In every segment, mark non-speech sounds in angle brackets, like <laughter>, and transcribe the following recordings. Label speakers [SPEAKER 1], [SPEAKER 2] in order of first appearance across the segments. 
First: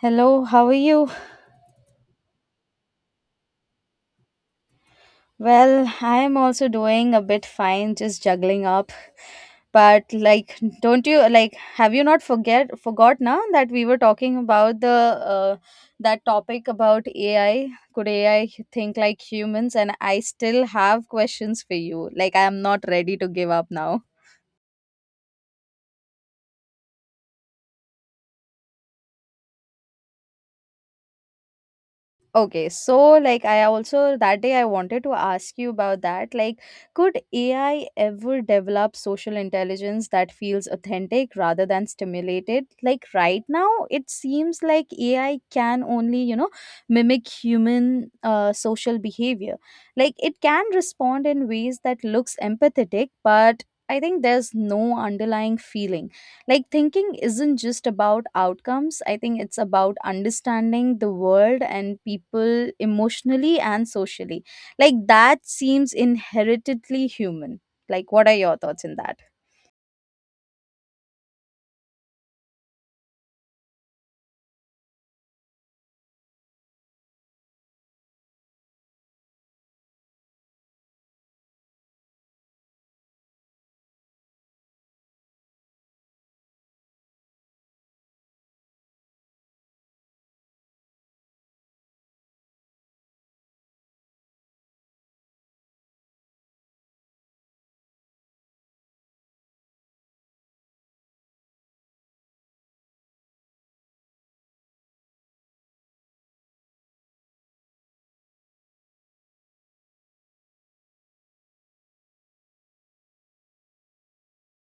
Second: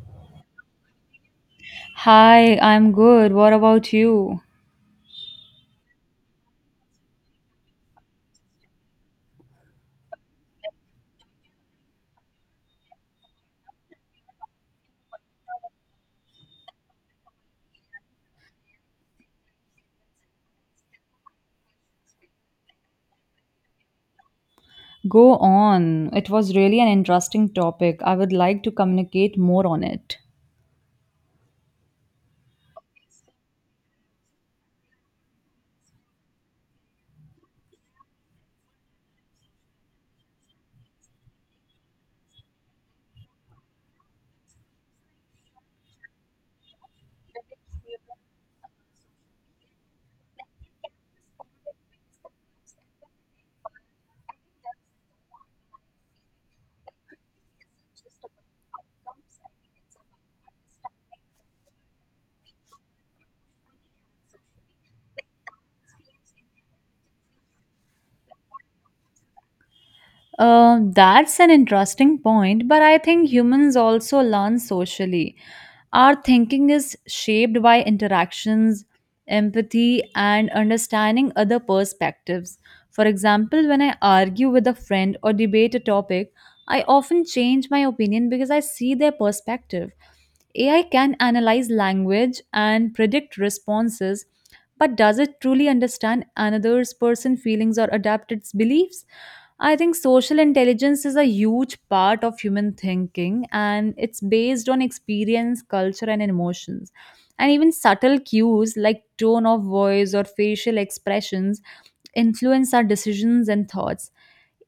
[SPEAKER 1] Hello, how are you?
[SPEAKER 2] Hi, I'm good. What about you?
[SPEAKER 1] Well, I am also doing a bit fine, just juggling up. But like, don't you like? Have you not forget forgot now that we were talking about the uh, that topic about AI? Could AI think like humans? And I still have questions for you. Like, I am not ready to give up now.
[SPEAKER 2] Go on. It was really an interesting topic. I would like to communicate more on it.
[SPEAKER 1] Okay, so like, I also, that day, I wanted to ask you about that. Like, could AI ever develop social intelligence that feels authentic rather than stimulated? Like, right now, it seems like AI can only, you know, mimic human social behavior. Like, it can respond in ways that looks empathetic, but I think there's no underlying feeling. Like, thinking isn't just about outcomes. I think it's about understanding the world and people emotionally and socially. Like, that seems inherently human. Like, what are your thoughts in that?
[SPEAKER 2] That's an interesting point, but I think humans also learn socially. Our thinking is shaped by interactions, empathy, and understanding other perspectives. For example, when I argue with a friend or debate a topic, I often change my opinion because I see their perspective. AI can analyze language and predict responses, but does it truly understand another's person feelings or adapt its beliefs? I think social intelligence is a huge part of human thinking and it's based on experience, culture, and emotions. And even subtle cues like tone of voice or facial expressions influence our decisions and thoughts.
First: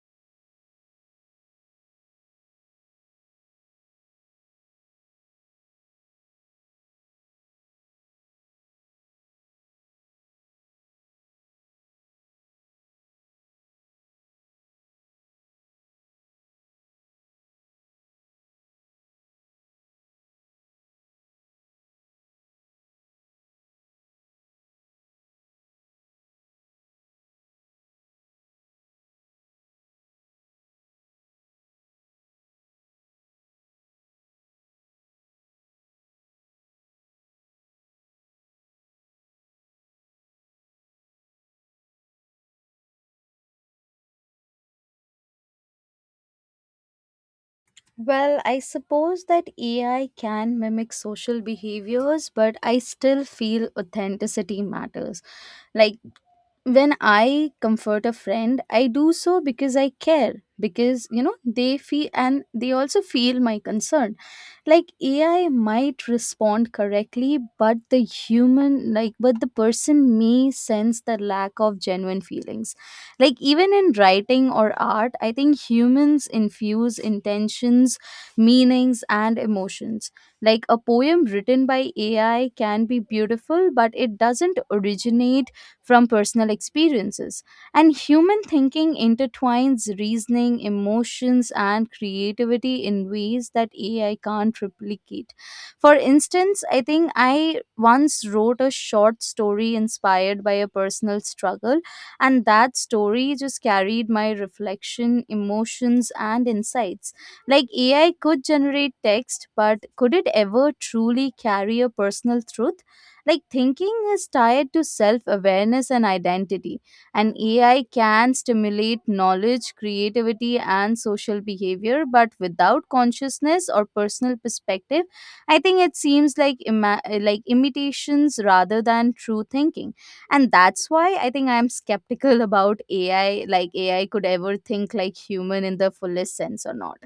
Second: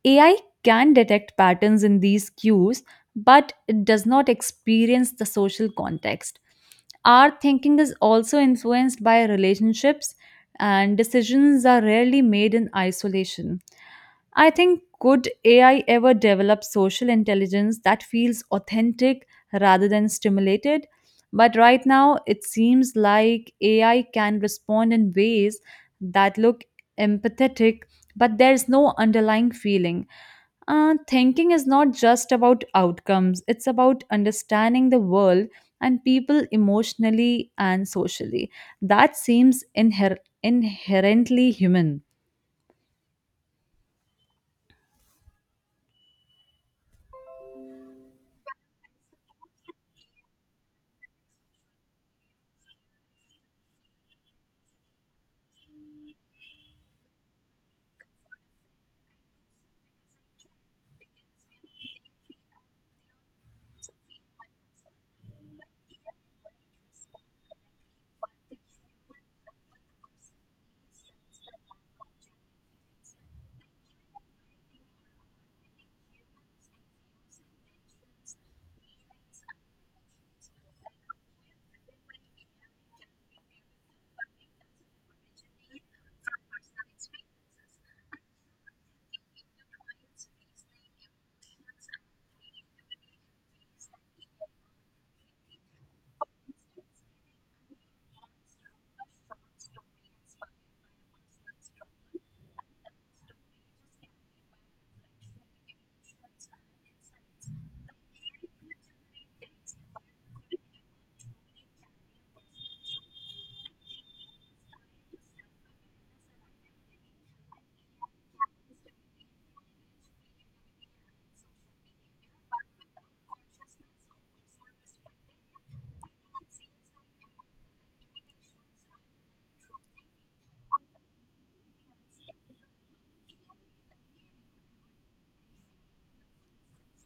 [SPEAKER 2] AI can detect patterns in these cues, but it does not experience the social context. Our thinking is also influenced by relationships, and decisions are rarely made in isolation. I think could AI ever develop social intelligence that feels authentic rather than stimulated? But right now, it seems like AI can respond in ways that look empathetic, but there's no underlying feeling. Thinking is not just about outcomes, it's about understanding the world and people emotionally and socially. That seems inherently human.
[SPEAKER 1] Well, I suppose that AI can mimic social behaviors, but I still feel authenticity matters. Like, when I comfort a friend, I do so because I care, because they feel and they also feel my concern. Like, AI might respond correctly, but the person may sense the lack of genuine feelings. Like, even in writing or art, I think humans infuse intentions, meanings, and emotions. Like, a poem written by AI can be beautiful, but it doesn't originate from personal experiences. And human thinking intertwines reasoning, emotions, and creativity in ways that AI can't replicate. For instance, I think I once wrote a short story inspired by a personal struggle, and that story just carried my reflection, emotions, and insights. Like, AI could generate text, but could it ever truly carry a personal truth? Like, thinking is tied to self awareness and identity, and AI can stimulate knowledge, creativity, and social behavior, but without consciousness or personal perspective, I think it seems like like imitations rather than true thinking, and that's why I think I'm skeptical <laughs> about AI. Like, AI could ever think like human in the fullest sense or not.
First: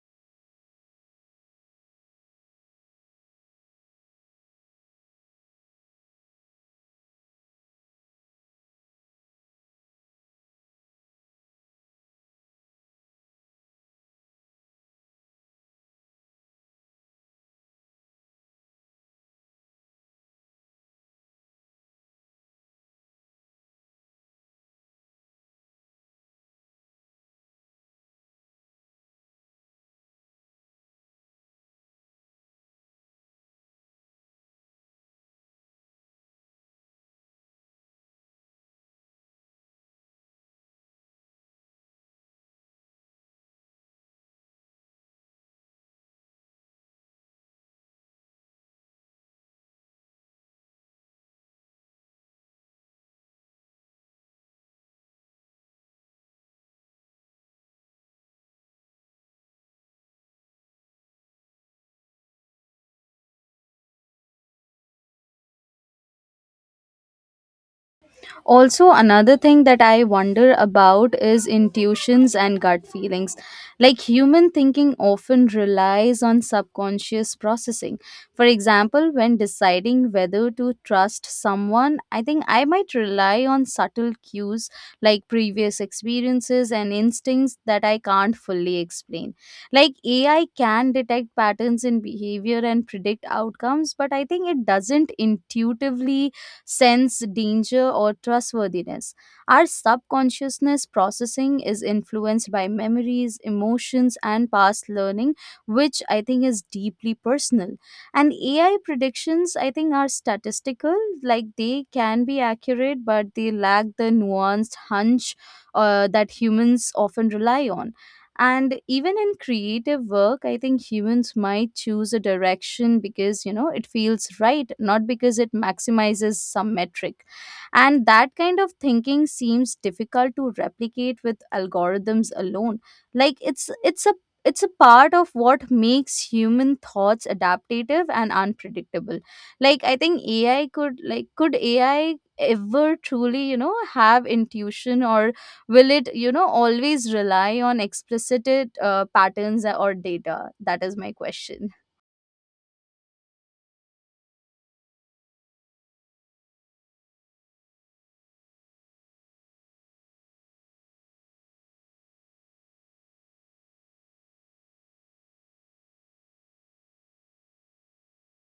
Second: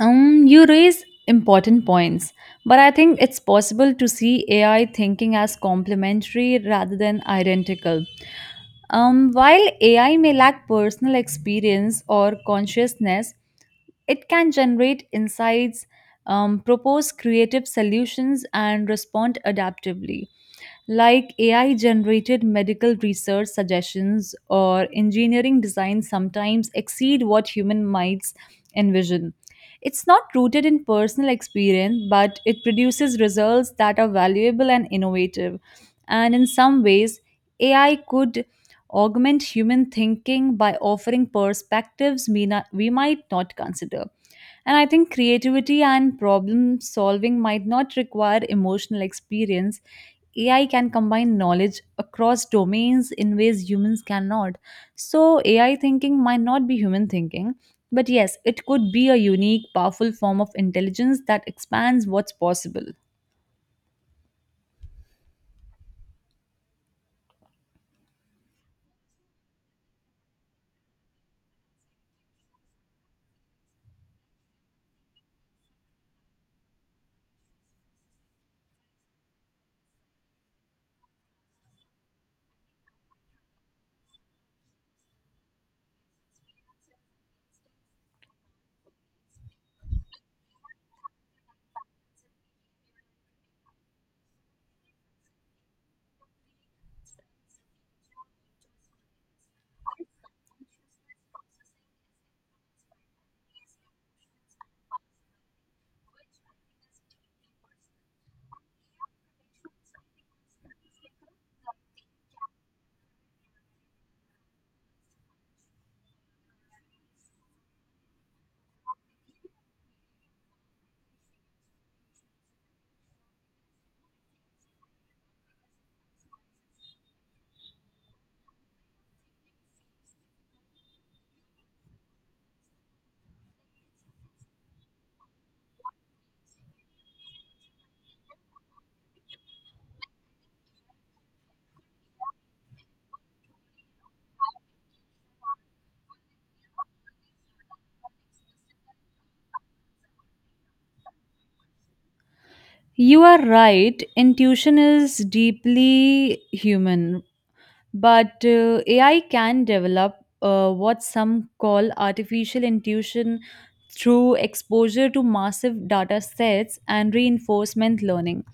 [SPEAKER 2] You raise important points, but I think it's possible to see AI thinking as complementary rather than identical. While AI may lack personal experience or consciousness, it can generate insights, propose creative solutions, and respond adaptively like AI generated medical research suggestions or engineering designs sometimes exceed what human minds envision. It's not rooted in personal experience, but it produces results that are valuable and innovative. And in some ways, AI could augment human thinking by offering perspectives we might not consider. And I think creativity and problem solving might not require emotional experience. AI can combine knowledge across domains in ways humans cannot. So, AI thinking might not be human thinking, but yes, it could be a unique, powerful form of intelligence that expands what's possible.
[SPEAKER 1] Also, another thing that I wonder about is intuitions and gut feelings. Like, human thinking often relies on subconscious processing. For example, when deciding whether to trust someone, I think I might rely on subtle cues like previous experiences and instincts that I can't fully explain. Like, AI can detect patterns in behavior and predict outcomes, but I think it doesn't intuitively sense danger or trustworthiness. Our subconsciousness processing is influenced by memories, emotions, and past learning, which I think is deeply personal. And AI predictions, I think, are statistical. Like, they can be accurate, but they lack the nuanced hunch that humans often rely on. And even in creative work, I think humans might choose a direction because it feels right, not because it maximizes some metric. And that kind of thinking seems difficult to replicate with algorithms alone. Like, it's a part of what makes human thoughts adaptive and unpredictable. Like, I think AI could, like, could AI ever truly have intuition, or will it always rely on explicit patterns or data? That is my question.
[SPEAKER 2] You are right. Intuition is deeply human, but AI can develop what some call artificial intuition through exposure to massive data sets and reinforcement learning.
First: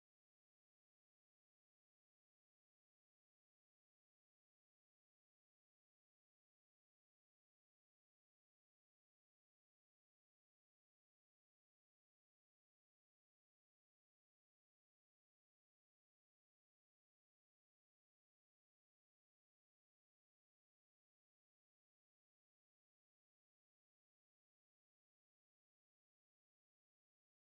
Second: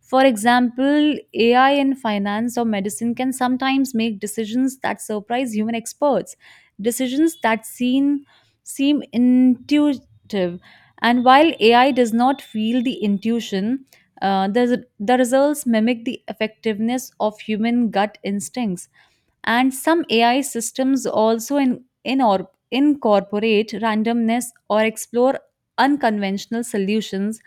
[SPEAKER 2] For example, AI in finance or medicine can sometimes make decisions that surprise human experts, decisions that seem intuitive. And while AI does not feel the intuition, the results mimic the effectiveness of human gut instincts. And some AI systems also incorporate randomness or explore unconventional solutions,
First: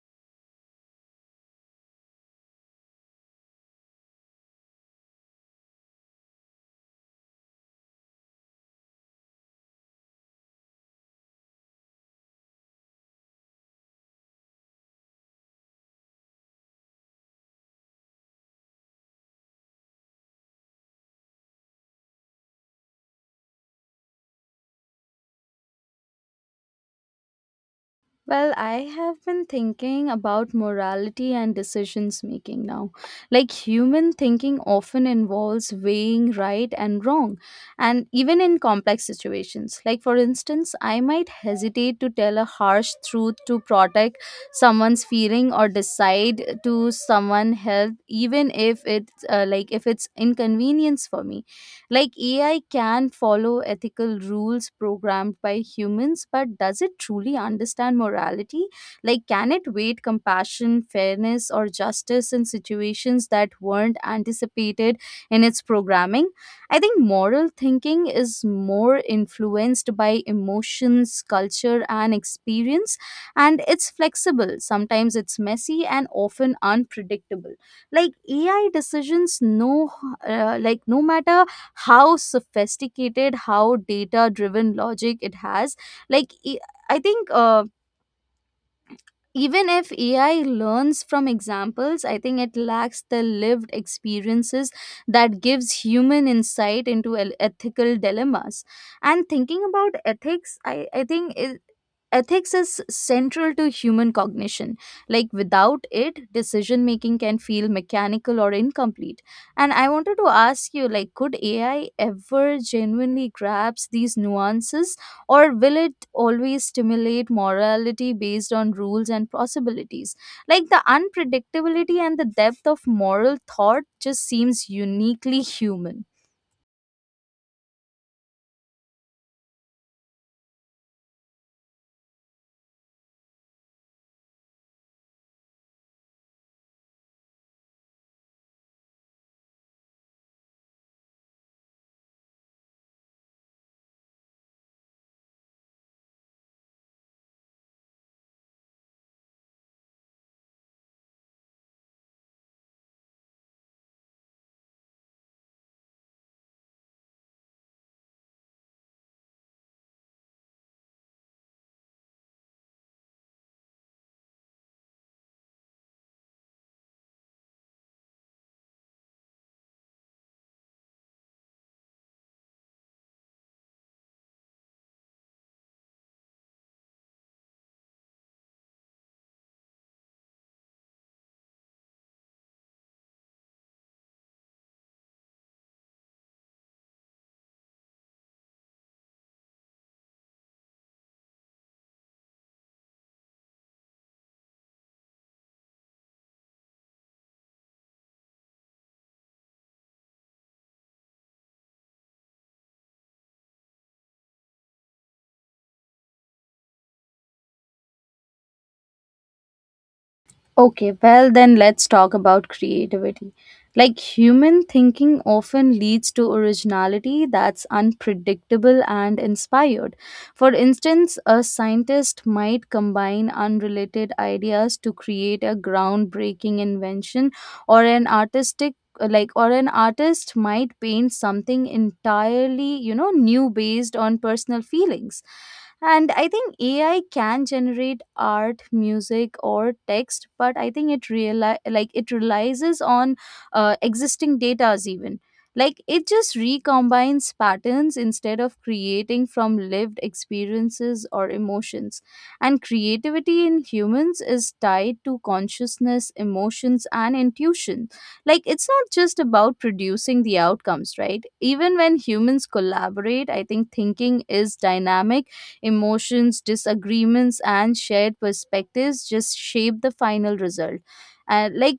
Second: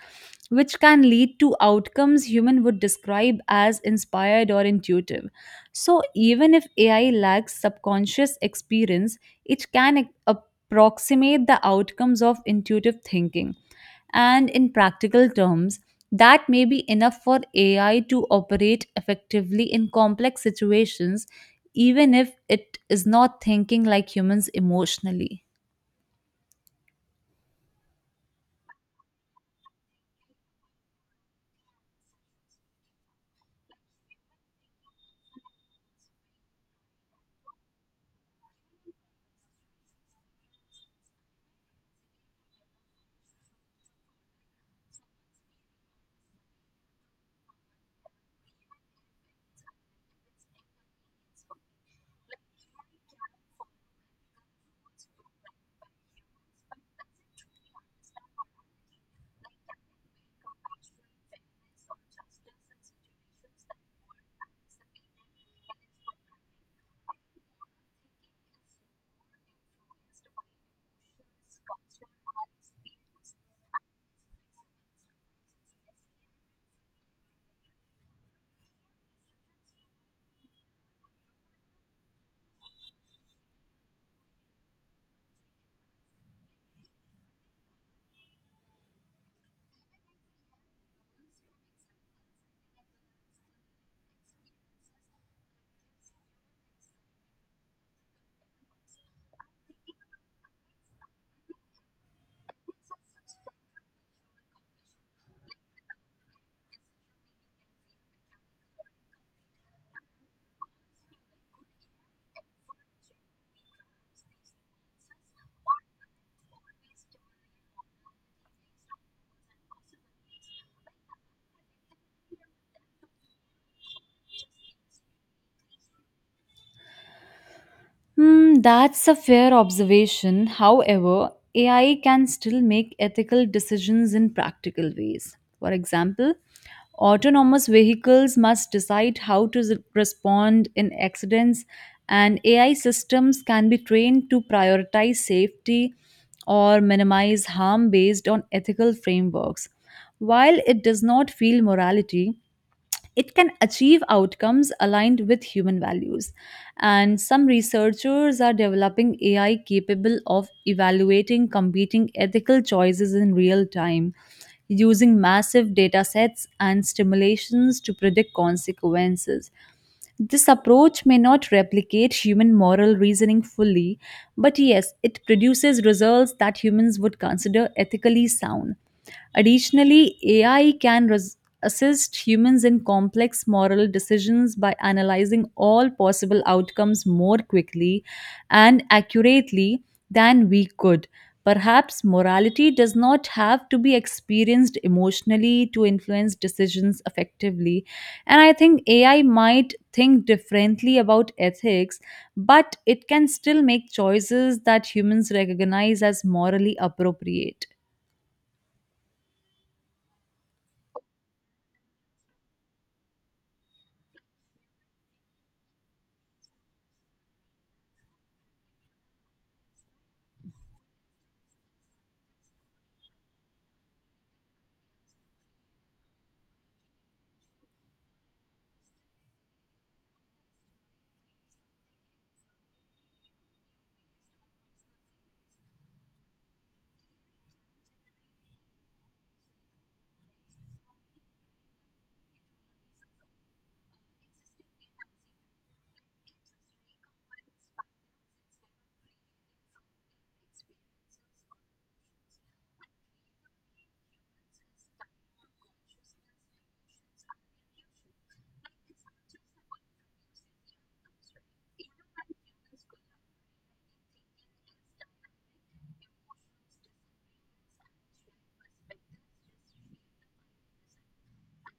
[SPEAKER 2] which can lead to outcomes human would describe as inspired or intuitive. So even if AI lacks subconscious experience, it can approximate the outcomes of intuitive thinking. And in practical terms, that may be enough for AI to operate effectively in complex situations, even if it is not thinking like humans emotionally.
[SPEAKER 1] Well, I have been thinking about morality and decisions making now. Like, human thinking often involves weighing right and wrong, and even in complex situations. Like, for instance, I might hesitate to tell a harsh truth to protect someone's feeling or decide to someone help even if it's, like, if it's inconvenience for me. Like, AI can follow ethical rules programmed by humans, but does it truly understand morality? Like, can it weight compassion, fairness, or justice in situations that weren't anticipated in its programming? I think moral thinking is more influenced by emotions, culture, and experience, and it's flexible. Sometimes it's messy and often unpredictable. Like, AI decisions, no, like, no matter how sophisticated, how data driven logic it has, like, I think, even if AI learns from examples, I think it lacks the lived experiences that gives human insight into ethical dilemmas. And thinking about ethics, ethics is central to human cognition. Like, without it, decision making can feel mechanical or incomplete. And I wanted to ask you, like, could AI ever genuinely grasp these nuances, or will it always stimulate morality based on rules and possibilities? Like, the unpredictability and the depth of moral thought just seems uniquely human.
[SPEAKER 2] Hmm, that's a fair observation. However, AI can still make ethical decisions in practical ways. For example, autonomous vehicles must decide how to respond in accidents, and AI systems can be trained to prioritize safety or minimize harm based on ethical frameworks. While it does not feel morality, it can achieve outcomes aligned with human values. And some researchers are developing AI capable of evaluating competing ethical choices in real time, using massive data sets and stimulations to predict consequences. This approach may not replicate human moral reasoning fully, but yes, it produces results that humans would consider ethically sound. Additionally, AI can assist humans in complex moral decisions by analyzing all possible outcomes more quickly and accurately than we could. Perhaps morality does not have to be experienced emotionally to influence decisions effectively. And I think AI might think differently about ethics, but it can still make choices that humans recognize as morally appropriate.
[SPEAKER 1] Okay, well, then let's talk about creativity. Like, human thinking often leads to originality that's unpredictable and inspired. For instance, a scientist might combine unrelated ideas to create a groundbreaking invention, or an artist might paint something entirely new based on personal feelings. And I think AI can generate art, music, or text, but I think it reali- like it relies on existing datas, even. Like, it just recombines patterns instead of creating from lived experiences or emotions. And creativity in humans is tied to consciousness, emotions, and intuition. Like, it's not just about producing the outcomes, right? Even when humans collaborate, I think thinking is dynamic. Emotions, disagreements, and shared perspectives just shape the final result. And like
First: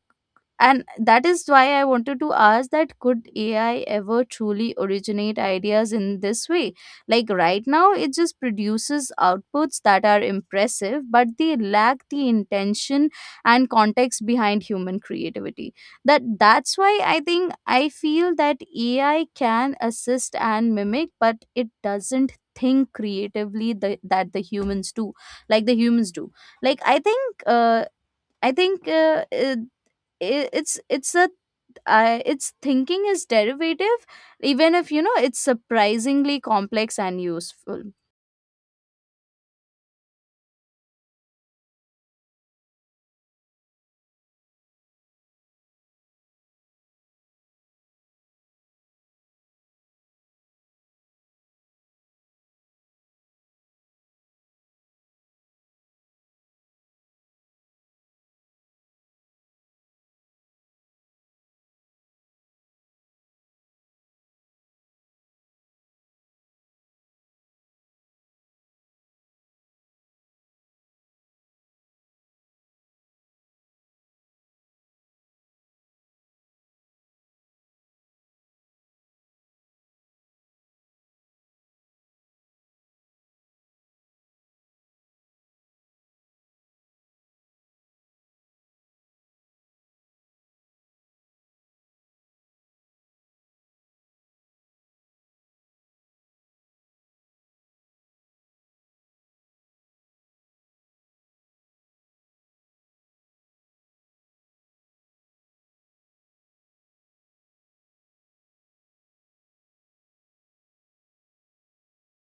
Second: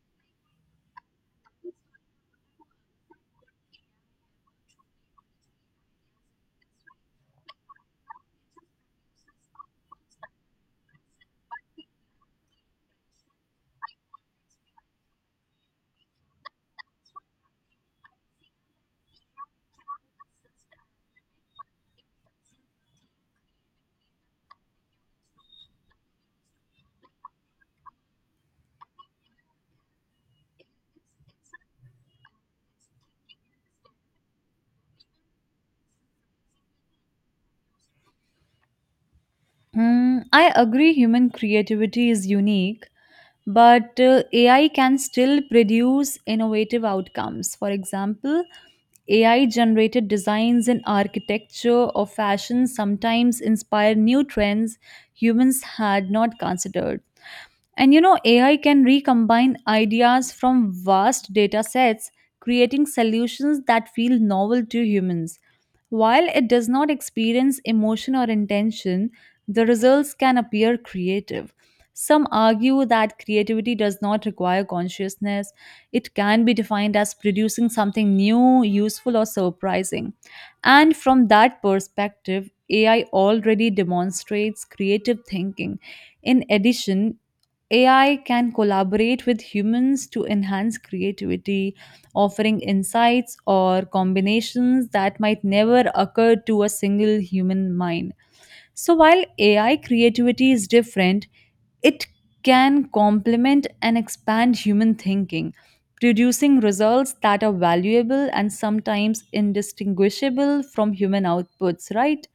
[SPEAKER 1] and that is why I wanted to ask that could AI ever truly originate ideas in this way. Like, right now it just produces outputs that are impressive, but they lack the intention and context behind human creativity. That's why I think I feel that AI can assist and mimic, but it doesn't think creatively that the humans do. Like, the humans do. Like, I think I think it, it- it's a I its thinking is derivative, even if it's surprisingly complex and useful.
[SPEAKER 2] Hmm, I agree human creativity is unique, but AI can still produce innovative outcomes. For example, AI generated designs in architecture or fashion sometimes inspire new trends humans had not considered. And you know, AI can recombine ideas from vast data sets, creating solutions that feel novel to humans. While it does not experience emotion or intention, the results can appear creative. Some argue that creativity does not require consciousness. It can be defined as producing something new, useful, or surprising. And from that perspective, AI already demonstrates creative thinking. In addition, AI can collaborate with humans to enhance creativity, offering insights or combinations that might never occur to a single human mind. So while AI creativity is different, it can complement and expand human thinking, producing results that are valuable and sometimes indistinguishable from human outputs, right?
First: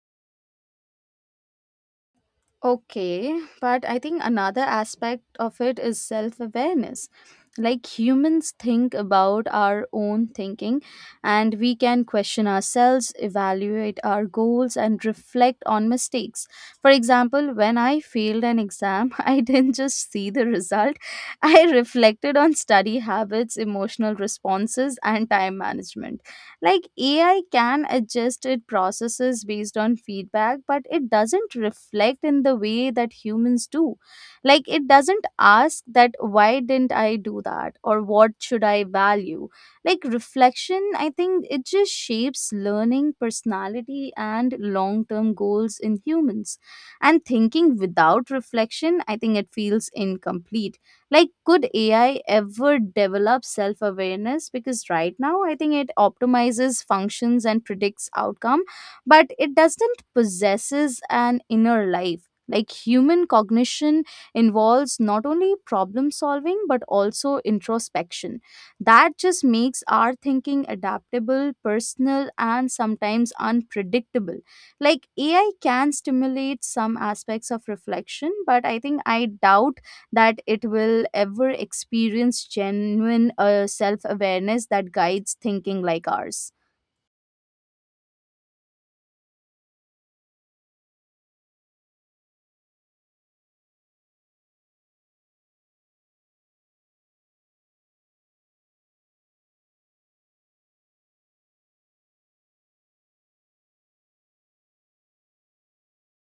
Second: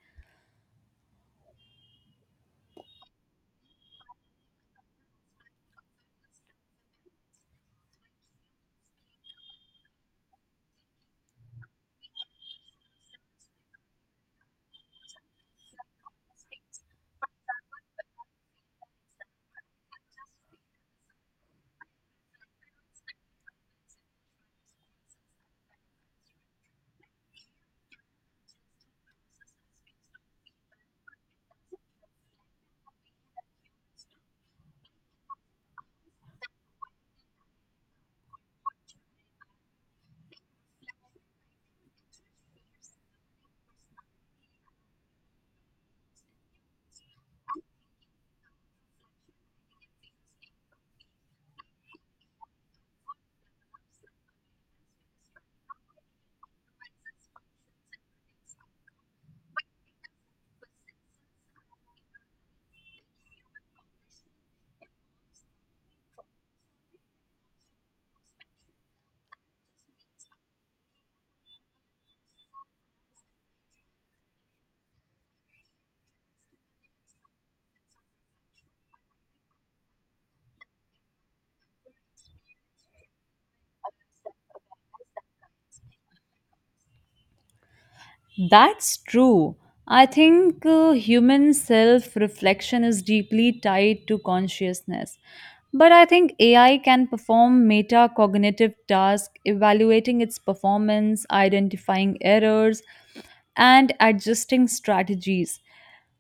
[SPEAKER 1] Okay, but I think another aspect of it is self awareness. Like, humans think about our own thinking, and we can question ourselves, evaluate our goals, and reflect on mistakes. For example, when I failed an exam, <laughs> I didn't just see the result, I reflected on study habits, emotional responses, and time management. Like, AI can adjust its processes based on feedback, but it doesn't reflect in the way that humans do. Like, it doesn't ask that why didn't I do that or what should I value. Like, reflection, I think it just shapes learning, personality, and long term goals in humans. And thinking without reflection, I think it feels incomplete. Like, could AI ever develop self awareness? Because right now, I think it optimizes functions and predicts outcome, but it doesn't possesses an inner life. Like, human cognition involves not only problem solving but also introspection. That just makes our thinking adaptable, personal, and sometimes unpredictable. Like, AI can stimulate some aspects of reflection, but I think I doubt that it will ever experience genuine self awareness that guides thinking like ours.
[SPEAKER 2] That's true. I think human self reflection is deeply tied to consciousness. But I think AI can perform metacognitive tasks, evaluating its performance, identifying errors, and adjusting strategies.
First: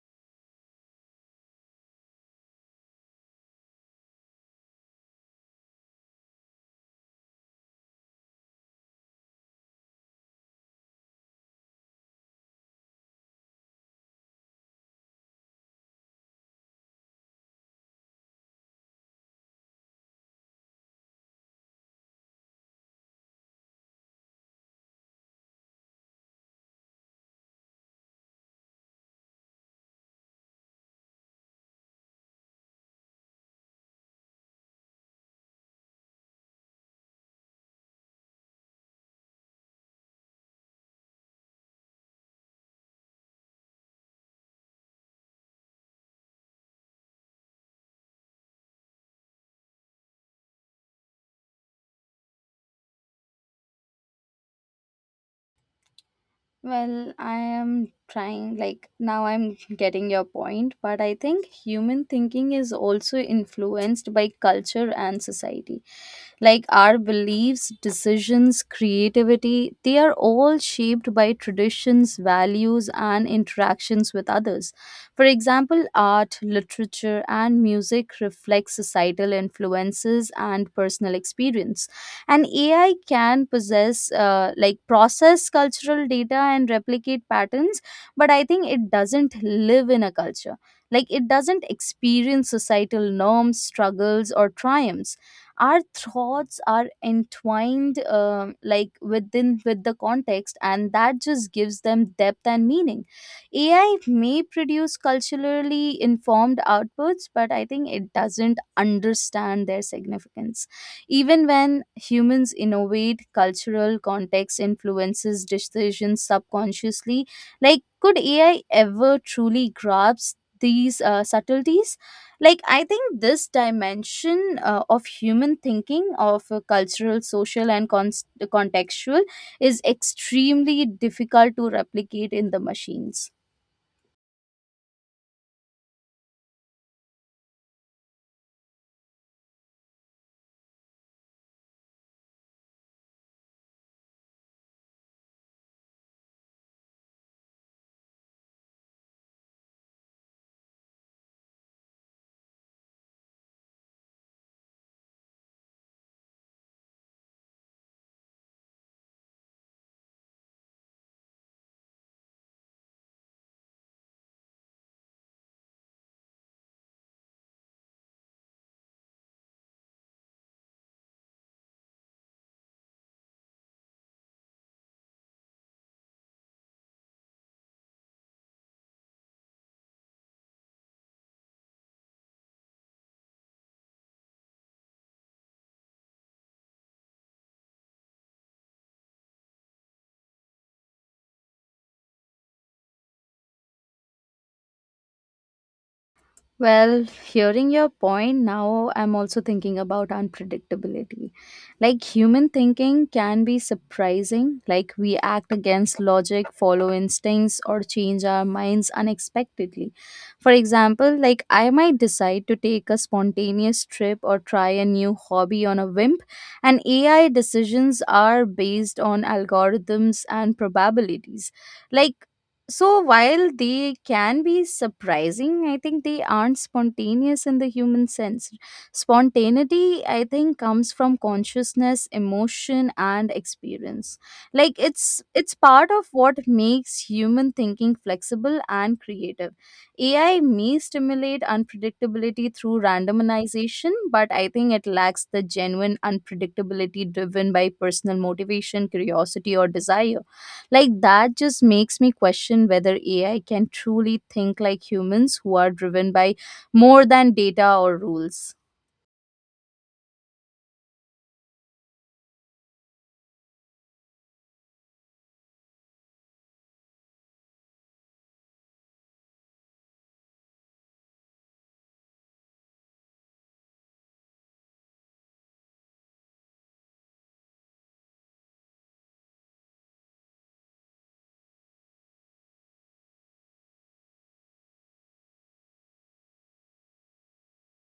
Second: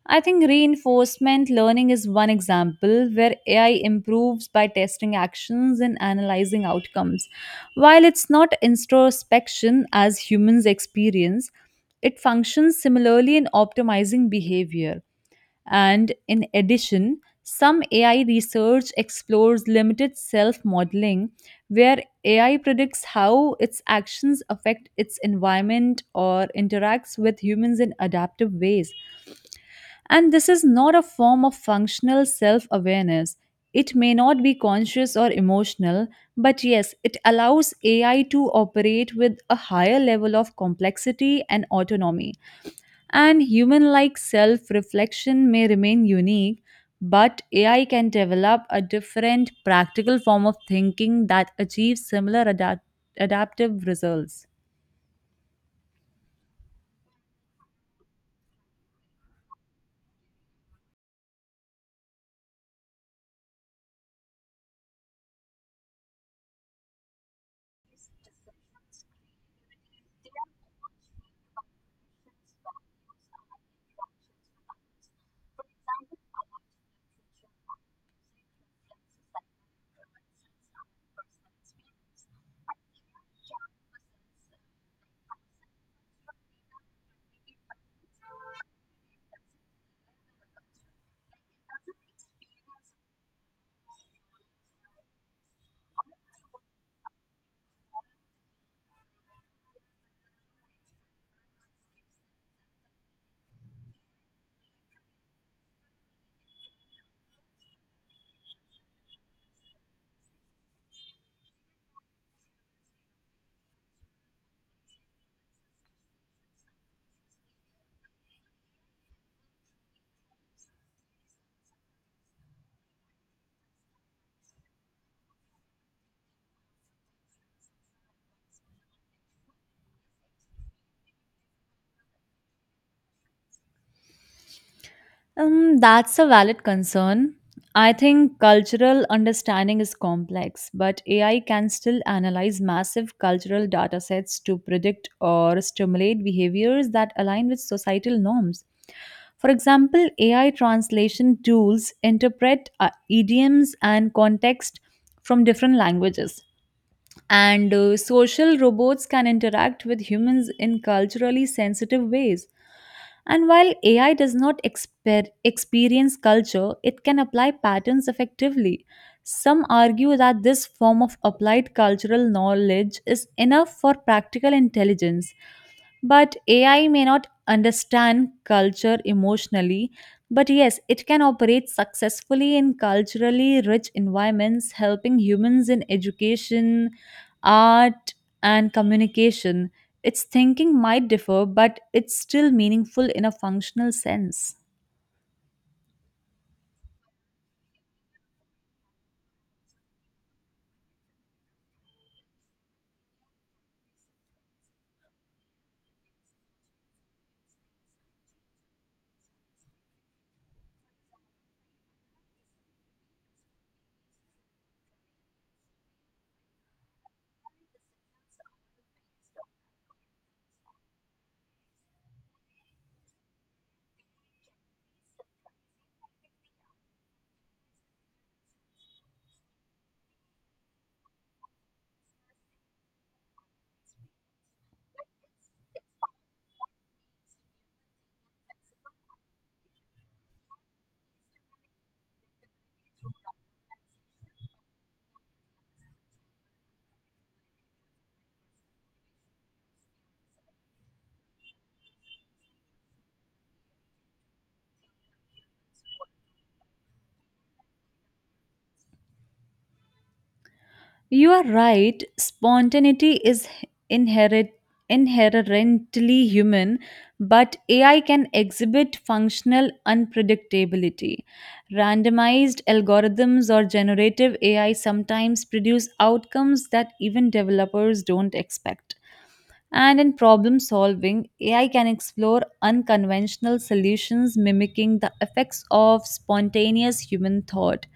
[SPEAKER 2] I think reinforcement learning is one example where AI improves by testing actions and analyzing outcomes. While it's not introspection as humans experience, it functions similarly in optimizing behavior. And in addition, some AI research explores limited self modeling, where AI predicts how its actions affect its environment or interacts with humans in adaptive ways. And this is not a form of functional self awareness. It may not be conscious or emotional, but yes, it allows AI to operate with a higher level of complexity and autonomy. And human like self reflection may remain unique, but AI can develop a different practical form of thinking that achieves similar adaptive results.
[SPEAKER 1] Well, I am trying, like, now I'm getting your point, but I think human thinking is also influenced by culture and society. Like, our beliefs, decisions, creativity, they are all shaped by traditions, values, and interactions with others. For example, art, literature, and music reflect societal influences and personal experience. And AI can possess like, process cultural data and replicate patterns, but I think it doesn't live in a culture. Like, it doesn't experience societal norms, struggles, or triumphs. Our thoughts are entwined, like, with the context, and that just gives them depth and meaning. AI may produce culturally informed outputs, but I think it doesn't understand their significance. Even when humans innovate, cultural context influences decisions subconsciously. Like, could AI ever truly grasp these subtleties? Like, I think this dimension, of human thinking, of cultural, social, and contextual, is extremely difficult to replicate in the machines.
[SPEAKER 2] That's a valid concern. I think cultural understanding is complex, but AI can still analyze massive cultural data sets to predict or stimulate behaviors that align with societal norms. For example, AI translation tools interpret idioms and context from different languages. And social robots can interact with humans in culturally sensitive ways. And while AI does not experience culture, it can apply patterns effectively. Some argue that this form of applied cultural knowledge is enough for practical intelligence. But AI may not understand culture emotionally, but yes, it can operate successfully in culturally rich environments, helping humans in education, art, and communication. Its thinking might differ, but it's still meaningful in a functional sense.
[SPEAKER 1] Well, hearing your point now, I'm also thinking about unpredictability. Like, human thinking can be surprising, like, we act against logic, follow instincts, or change our minds unexpectedly. For example, like, I might decide to take a spontaneous trip or try a new hobby on a whim, and AI decisions are based on algorithms and probabilities. Like, so while they can be surprising, I think they aren't spontaneous in the human sense. Spontaneity, I think, comes from consciousness, emotion, and experience. Like, it's part of what makes human thinking flexible and creative. AI may stimulate unpredictability through randomization, but I think it lacks the genuine unpredictability driven by personal motivation, curiosity, or desire. Like, that just makes me question whether AI can truly think like humans who are driven by more than data or rules.
[SPEAKER 2] You are right. Spontaneity is inherent, inherently human, but AI can exhibit functional unpredictability. Randomized algorithms or generative AI sometimes produce outcomes that even developers don't expect. And in problem solving, AI can explore unconventional solutions mimicking the effects of spontaneous human thought.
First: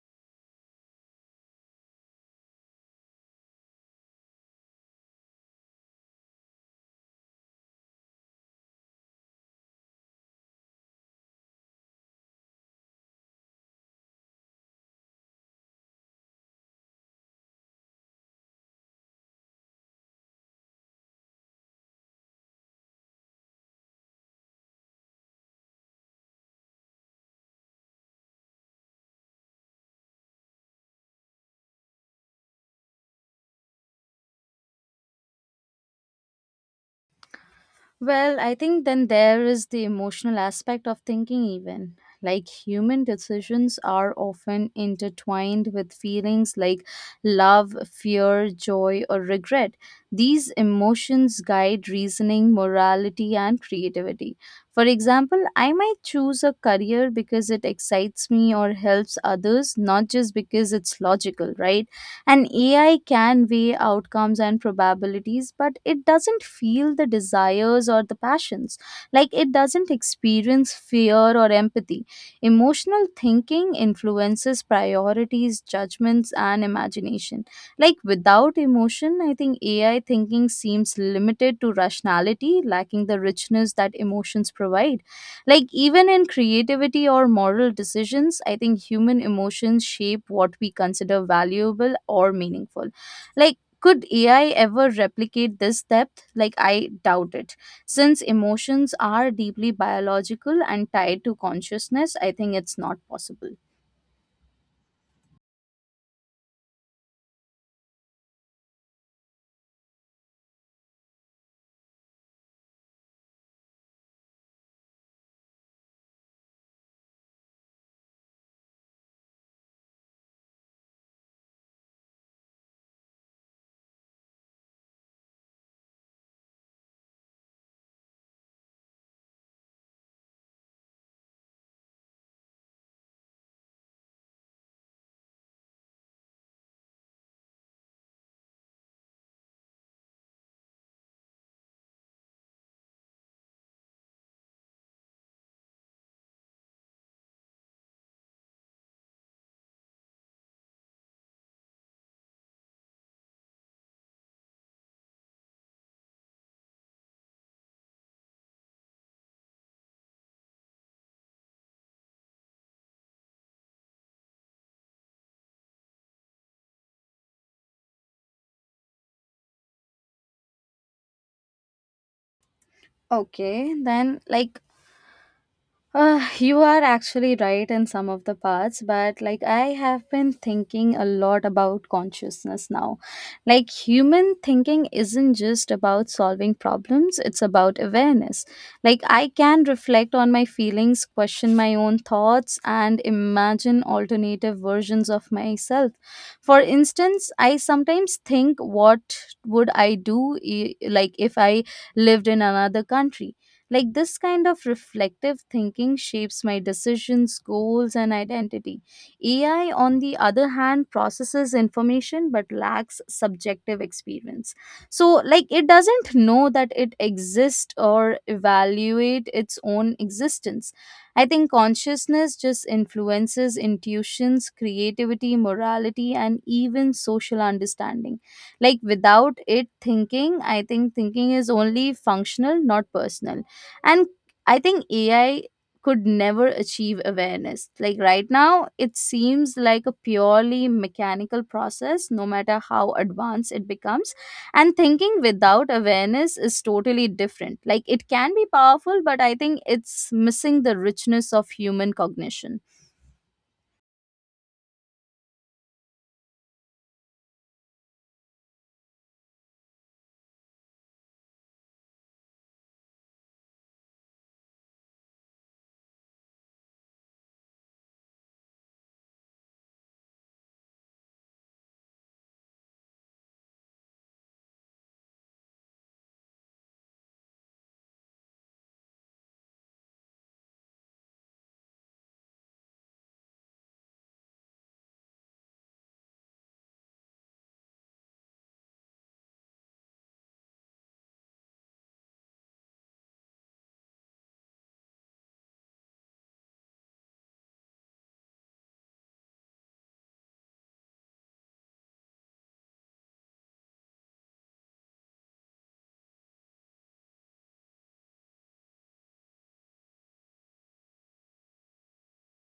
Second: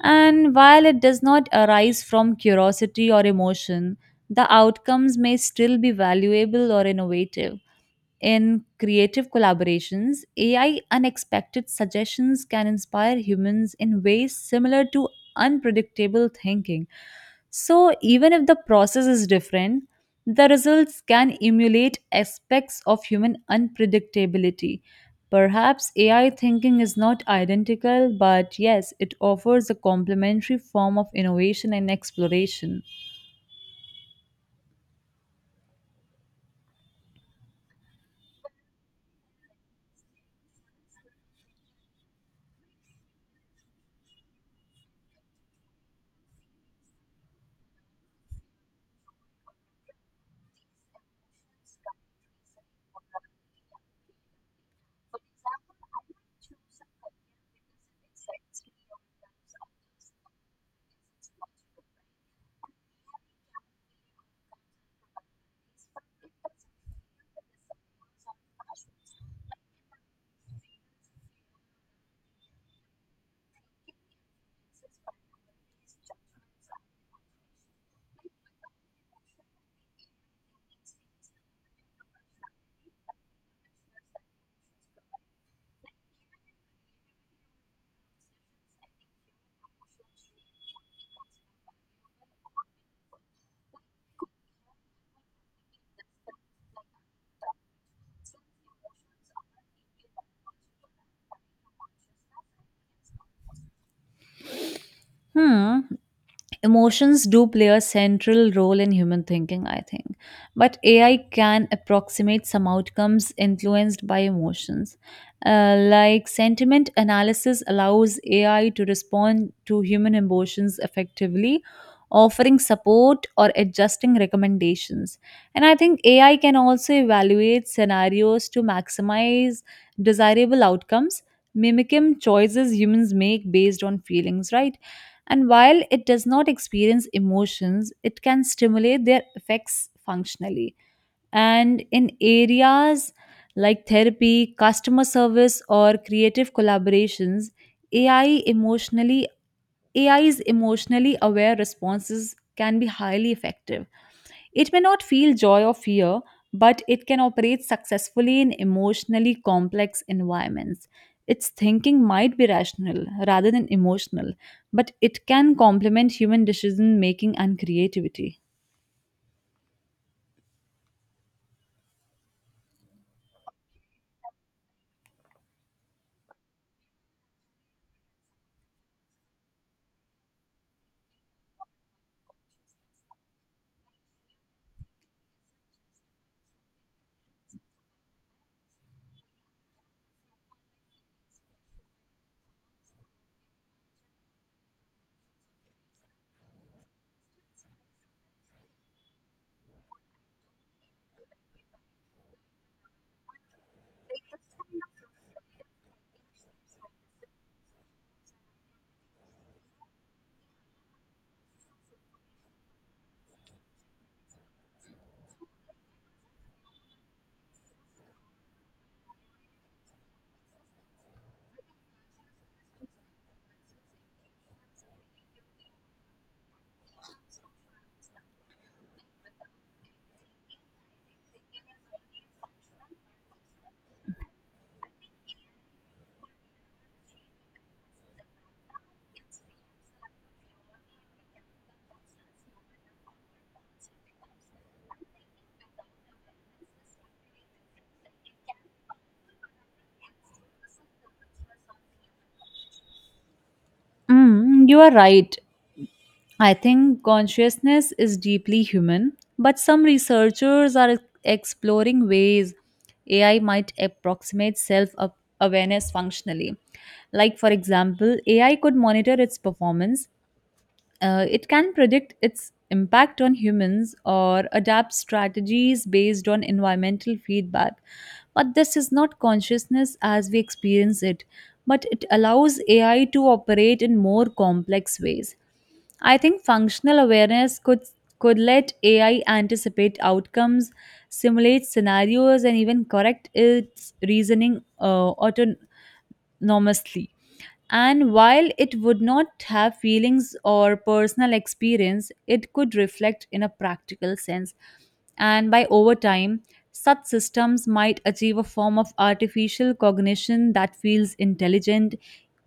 [SPEAKER 2] And while it does not arise from curiosity or emotion, the outcomes may still be valuable or innovative. In creative collaborations, AI unexpected suggestions can inspire humans in ways similar to unpredictable thinking. So, even if the process is different, the results can emulate aspects of human unpredictability. Perhaps AI thinking is not identical, but yes, it offers a complementary form of innovation and exploration.
[SPEAKER 1] Well, I think then there is the emotional aspect of thinking, even. Like, human decisions are often intertwined with feelings like love, fear, joy, or regret. These emotions guide reasoning, morality, and creativity. For example, I might choose a career because it excites me or helps others, not just because it's logical, right? And AI can weigh outcomes and probabilities, but it doesn't feel the desires or the passions. Like it doesn't experience fear or empathy. Emotional thinking influences priorities, judgments, and imagination. Like without emotion, I think AI thinking seems limited to rationality, lacking the richness that emotions provide. Like, even in creativity or moral decisions, I think human emotions shape what we consider valuable or meaningful. Like, could AI ever replicate this depth? Like, I doubt it. Since emotions are deeply biological and tied to consciousness, I think it's not possible.
[SPEAKER 2] Hmm. Emotions do play a central role in human thinking, I think. But AI can approximate some outcomes influenced by emotions. Like sentiment analysis allows AI to respond to human emotions effectively, offering support or adjusting recommendations. And I think AI can also evaluate scenarios to maximize desirable outcomes, mimicking choices humans make based on feelings, right? And while it does not experience emotions, it can stimulate their effects functionally. And in areas like therapy, customer service, or creative collaborations, AI emotionally AI's emotionally aware responses can be highly effective. It may not feel joy or fear, but it can operate successfully in emotionally complex environments. Its thinking might be rational rather than emotional, but it can complement human decision making and creativity.
[SPEAKER 1] Okay, then, like, you are actually right in some of the parts, but like I have been thinking a lot about consciousness now. Like human thinking isn't just about solving problems, it's about awareness. Like I can reflect on my feelings, question my own thoughts, and imagine alternative versions of myself. For instance, I sometimes think, what would like if I lived in another country? Like this kind of reflective thinking shapes my decisions, goals, and identity. AI, on the other hand, processes information but lacks subjective experience. So, like, it doesn't know that it exists or evaluate its own existence. I think consciousness just influences intuitions, creativity, morality, and even social understanding. Like, without it thinking, I think thinking is only functional, not personal, and I think AI could never achieve awareness. Like right now it seems like a purely mechanical process, no matter how advanced it becomes. And thinking without awareness is totally different. Like it can be powerful, but I think it's missing the richness of human cognition.
[SPEAKER 2] Mm, you are right. I think consciousness is deeply human, but some researchers are exploring ways AI might approximate self awareness functionally. Like, for example, AI could monitor its performance. It can predict its impact on humans or adapt strategies based on environmental feedback. But this is not consciousness as we experience it, but it allows AI to operate in more complex ways. I think functional awareness could let AI anticipate outcomes, simulate scenarios, and even correct its reasoning autonomously. And while it would not have feelings or personal experience, it could reflect in a practical sense. And by over time, such systems might achieve a form of artificial cognition that feels intelligent,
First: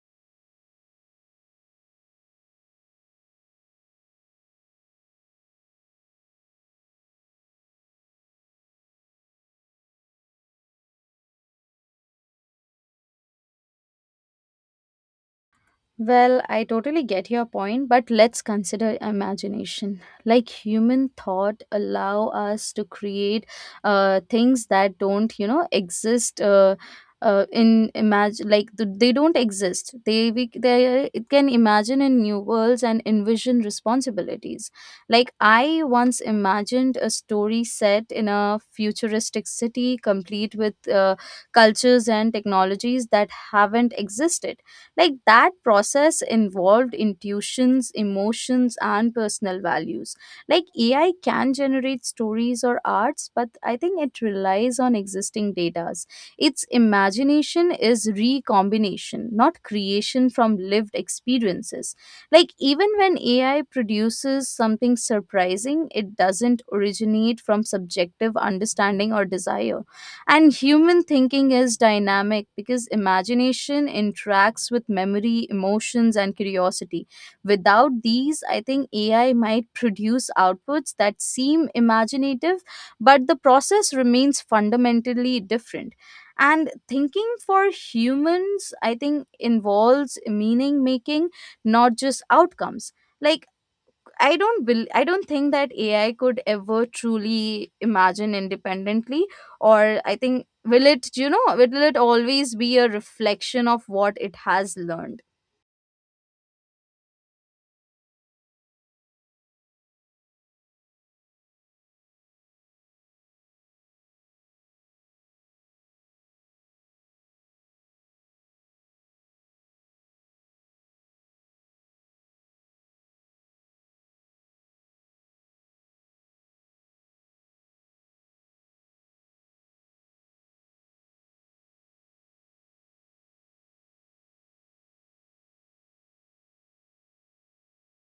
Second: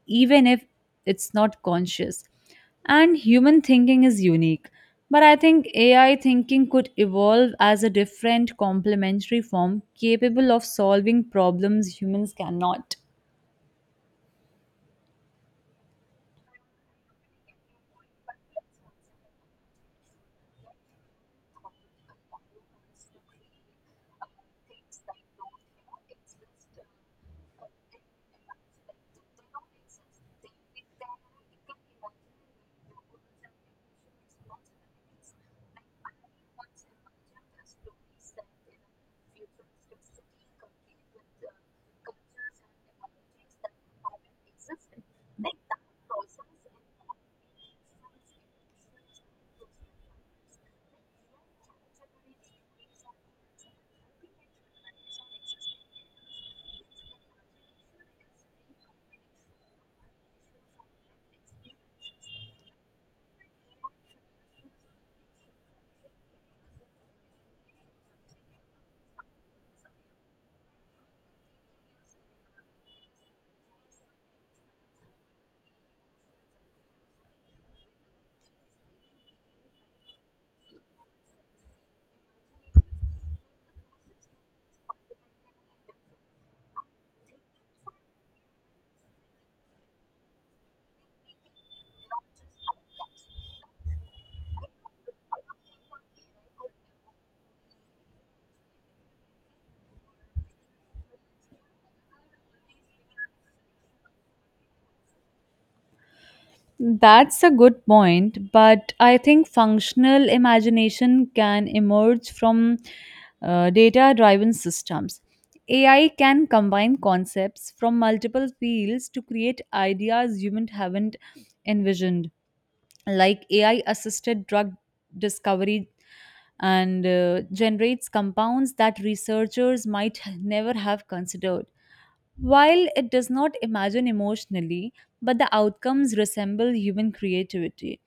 [SPEAKER 2] even if it's not conscious. And human thinking is unique. But I think AI thinking could evolve as a different complementary form capable of solving problems humans cannot.
[SPEAKER 1] Well, I totally get your point, but let's consider imagination. Like human thought allow us to create things that don't, you know, exist in imagine like th- they don't exist. They we they it can imagine in new worlds and envision responsibilities. Like I once imagined a story set in a futuristic city, complete with cultures and technologies that haven't existed. Like that process involved intuitions, emotions, and personal values. Like AI can generate stories or arts, but I think it relies on existing data. Its imagination is recombination, not creation from lived experiences. Like even when AI produces something surprising, it doesn't originate from subjective understanding or desire. And human thinking is dynamic because imagination interacts with memory, emotions, and curiosity. Without these, I think AI might produce outputs that seem imaginative, but the process remains fundamentally different. And thinking for humans, I think, involves meaning making, not just outcomes. Like I don't think that AI could ever truly imagine independently, or I think will it, you know, will it always be a reflection of what it has learned?
[SPEAKER 2] That's a good point, but I think functional imagination can emerge from data driven systems. AI can combine concepts from multiple fields to create ideas humans haven't envisioned, like AI assisted drug discovery and generates compounds that researchers might never have considered. While it does not imagine emotionally, but the outcomes resemble human creativity.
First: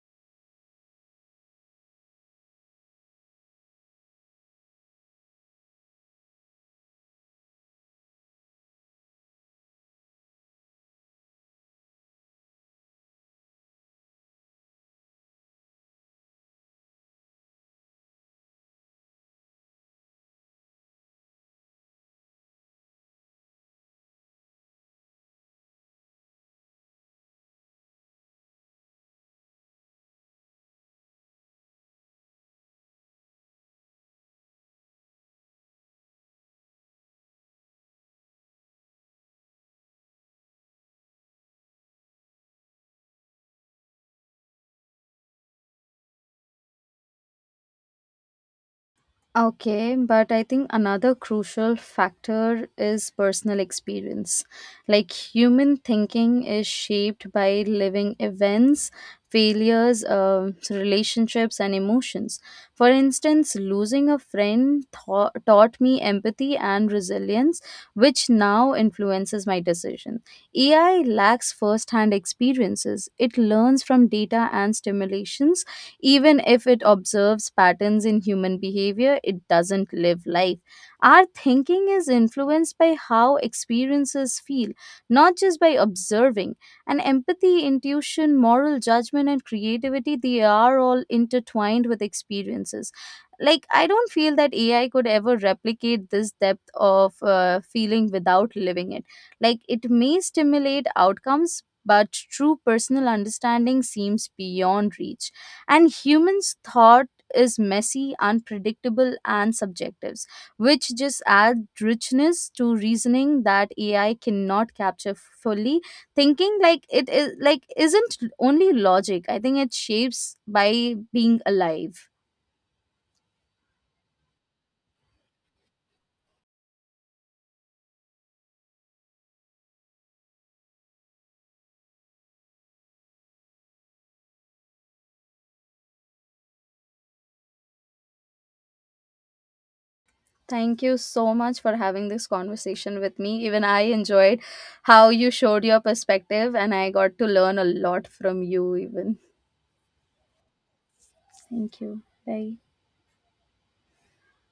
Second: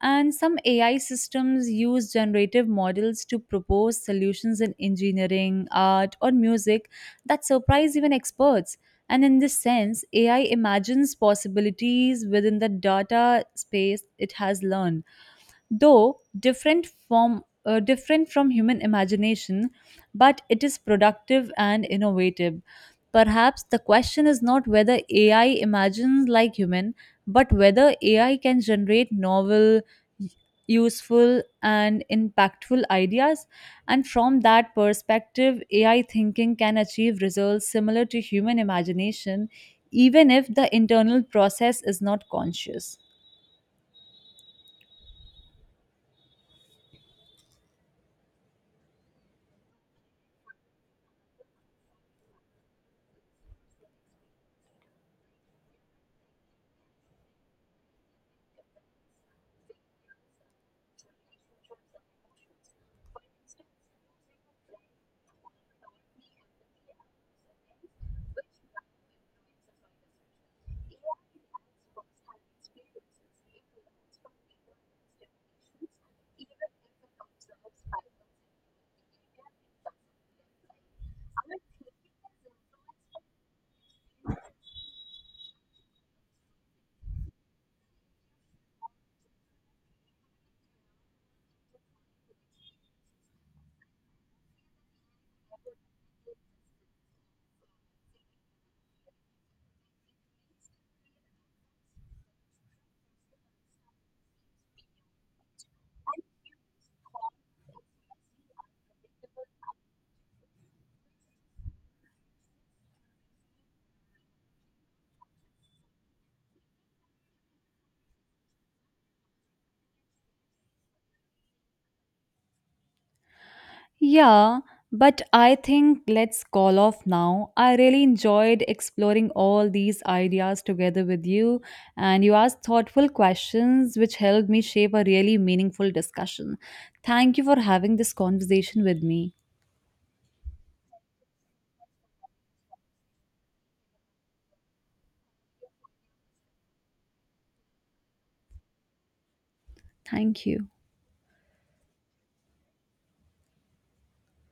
[SPEAKER 2] And some AI systems use generative models to propose solutions in engineering, art, or music that surprise even experts. And in this sense, AI imagines possibilities within the data space it has learned, though different from human imagination, but it is productive and innovative. Perhaps the question is not whether AI imagines like human, but whether AI can generate novel, useful, and impactful ideas. And from that perspective, AI thinking can achieve results similar to human imagination, even if the internal process is not conscious.
[SPEAKER 1] Okay, but I think another crucial factor is personal experience. Like human thinking is shaped by living events, failures, relationships, and emotions. For instance, losing a friend taught me empathy and resilience, which now influences my decision. AI lacks first hand experiences. It learns from data and stimulations. Even if it observes patterns in human behavior, it doesn't live life. Our thinking is influenced by how experiences feel, not just by observing. And empathy, intuition, moral judgment, and creativity, they are all intertwined with experiences. Like, I don't feel that AI could ever replicate this depth of feeling without living it. Like, it may stimulate outcomes, but true personal understanding seems beyond reach. And humans thought is messy, unpredictable, and subjective, which just add richness to reasoning that AI cannot capture fully. Thinking, like it is, like isn't only logic. I think it shapes by being alive.
[SPEAKER 2] Yeah, but I think let's call off now. I really enjoyed exploring all these ideas together with you, and you asked thoughtful questions which helped me shape a really meaningful discussion. Thank you for having this conversation with me.
[SPEAKER 1] Thank you so much for having this conversation with me. Even I enjoyed how you showed your perspective and I got to learn a lot from you even.
[SPEAKER 2] Thank you.
[SPEAKER 1] Thank you. Bye.